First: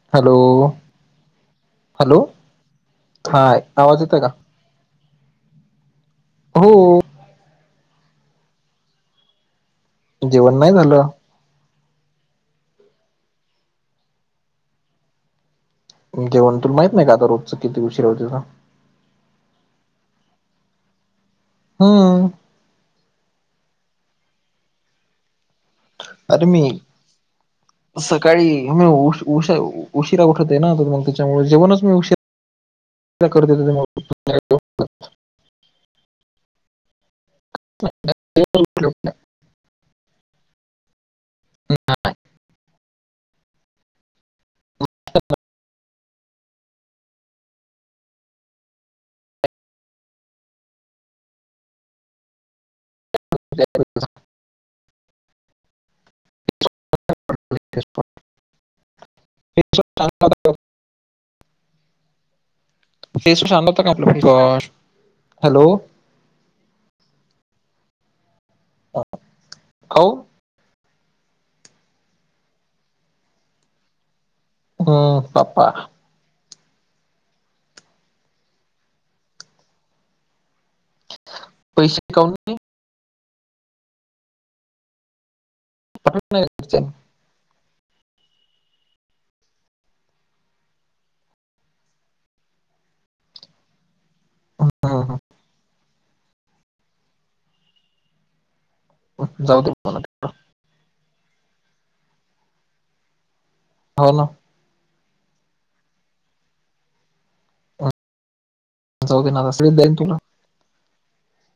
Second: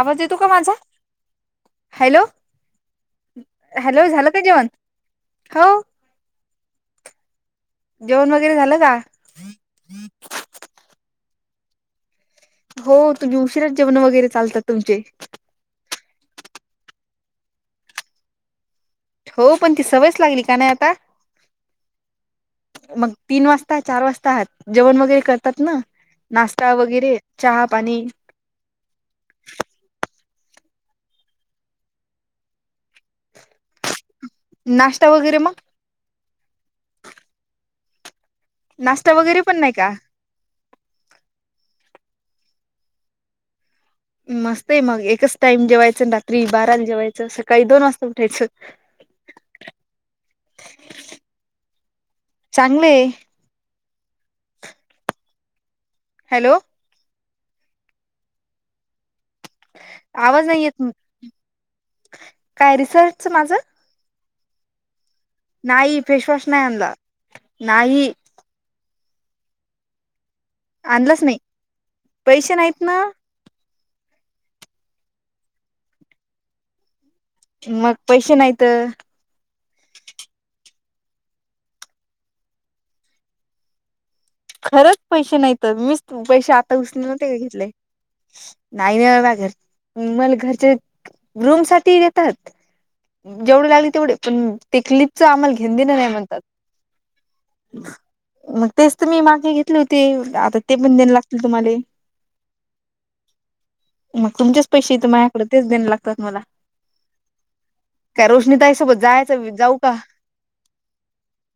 आवाज हॅलो येतो का माझा? हॅलो, हा आवाज हॅलो येतोय झालं का जेवण? हो. हो. जेवण वगैरे झालं का? जेवण नाही झालं. हो, तुम्ही उशिराच, जेवणं वगैरे चालतात तुमचे. जेवण, तुला माहित नाही का आता, रोजच किती उशीर होतो तो. हो पण ती सवयच लागली का नाही आता, हम्म मग तीन वाज आता चार वाजतात, जेवण वगैरे करतात ना, अरे मी नाश्ता वगैरे चहा पाणी. सकाळी मी उश उश उशिरा उठते ना, तर मग तेच्यामुळे जेवणच मी उशीरा. [unintelligible] नाश्ता वगैरे मग? नाश्ता वगैरे पण नाही का? मस्त आहे मग एकच टाईम जेवायचं रात्री बाराला जेवायचं आणि सकाळी दोन वाजता उठायचं. चांगले [inaudible] हॅलो. [unintelligible] आवाज नाही येत तुम [inaudible] काय रिसर्चच माझं का आपलं [unintelligible] नाही फेसवॉश नाय आणला नाही. [unintelligible] खाऊ आणलाच नाही पैसे नाहीत ना. हम्म पपा मग पैसे नाही त. पैसे काऊणी [unintelligible] खरंच पैसे नाही तर मीच पाठवले नाही पैसे आता घरच्यांनी उसने ना ते घेतले. नाही नाही बा लागत मला घरच्या रूम साठी देतात. जेवढ लागली तेवढे पण हम्म तेकलीचा आमल घेन दिन नाही म्हणतात मग तेच त मी हम्म मागे जाऊ दे घेतले होते आता ते पण देण लागतील तुम्हाले. हो ना मग तुमच्या [unintelligible] पैसे माझ्याकडे तेच देन लागतात मला काय रोशनी ताई च नाईल तुला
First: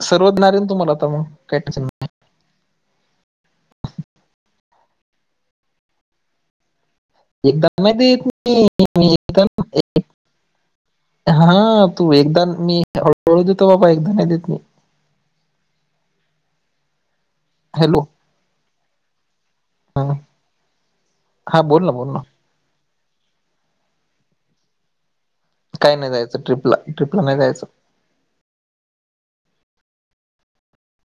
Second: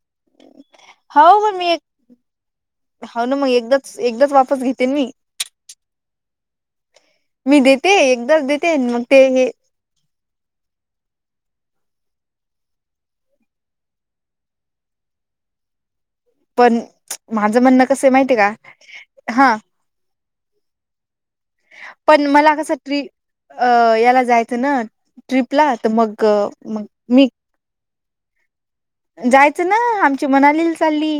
सर्वच जाे तुम्हाला आता मग काय टेशन [unintelligible] हाव ना मग एकदाच एकदाच वाचत घेतेन मी. मी एकदा देते नाही देत एकदाच मी देते मग मी ते एकदा हे हा तू एकदा मी हळूहळू देतो बाबा एकदा नाही देत मी. पण माझं म्हणणं हॅलो कस माहिती आहे का हा. हा हा, बोल ना बोल ना पण मला कसं ट्री अ याला जायचं ना ट्रिपला तर काय नाही मग जायचं ट्रिपला म ट्रिपला मी नाही जायचं जायचं ना आमची मनालीला चालली.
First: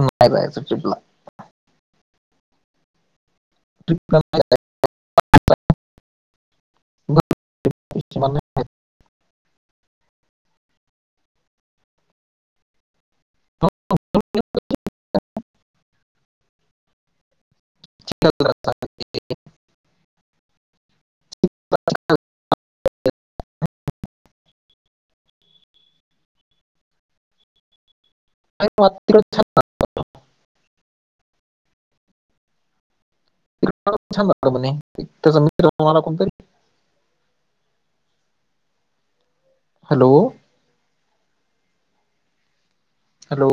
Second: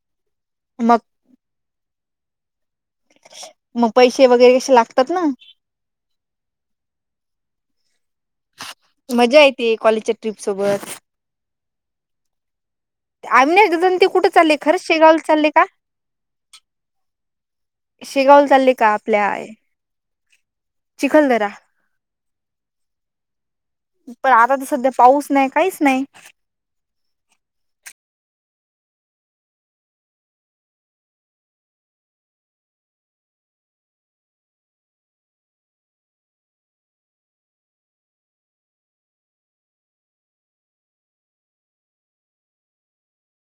माय ट्रिपला मग [unintelligible] मग ट्रिपला पैसे नाही वगैरे कसे लागतात ना. जायचं. घरचे म्हणले, मज्जा येते कॉलेजच्या ट्रिप सोबत. आम्ही ना "हो, जण ते कुठे चालले खरंच शेगावला चाललेय का? तिकडे शिगावल जायचं." चालले का आपल्याय चिखल दरा. पण आता तर सध्या पाऊस नाही काहीच नाही. अय अतुथ [unintelligible] छान म्हणे त्याचा मित्र तम्हाला कोणतरी [unintelligible] हॅलो! हॅलो.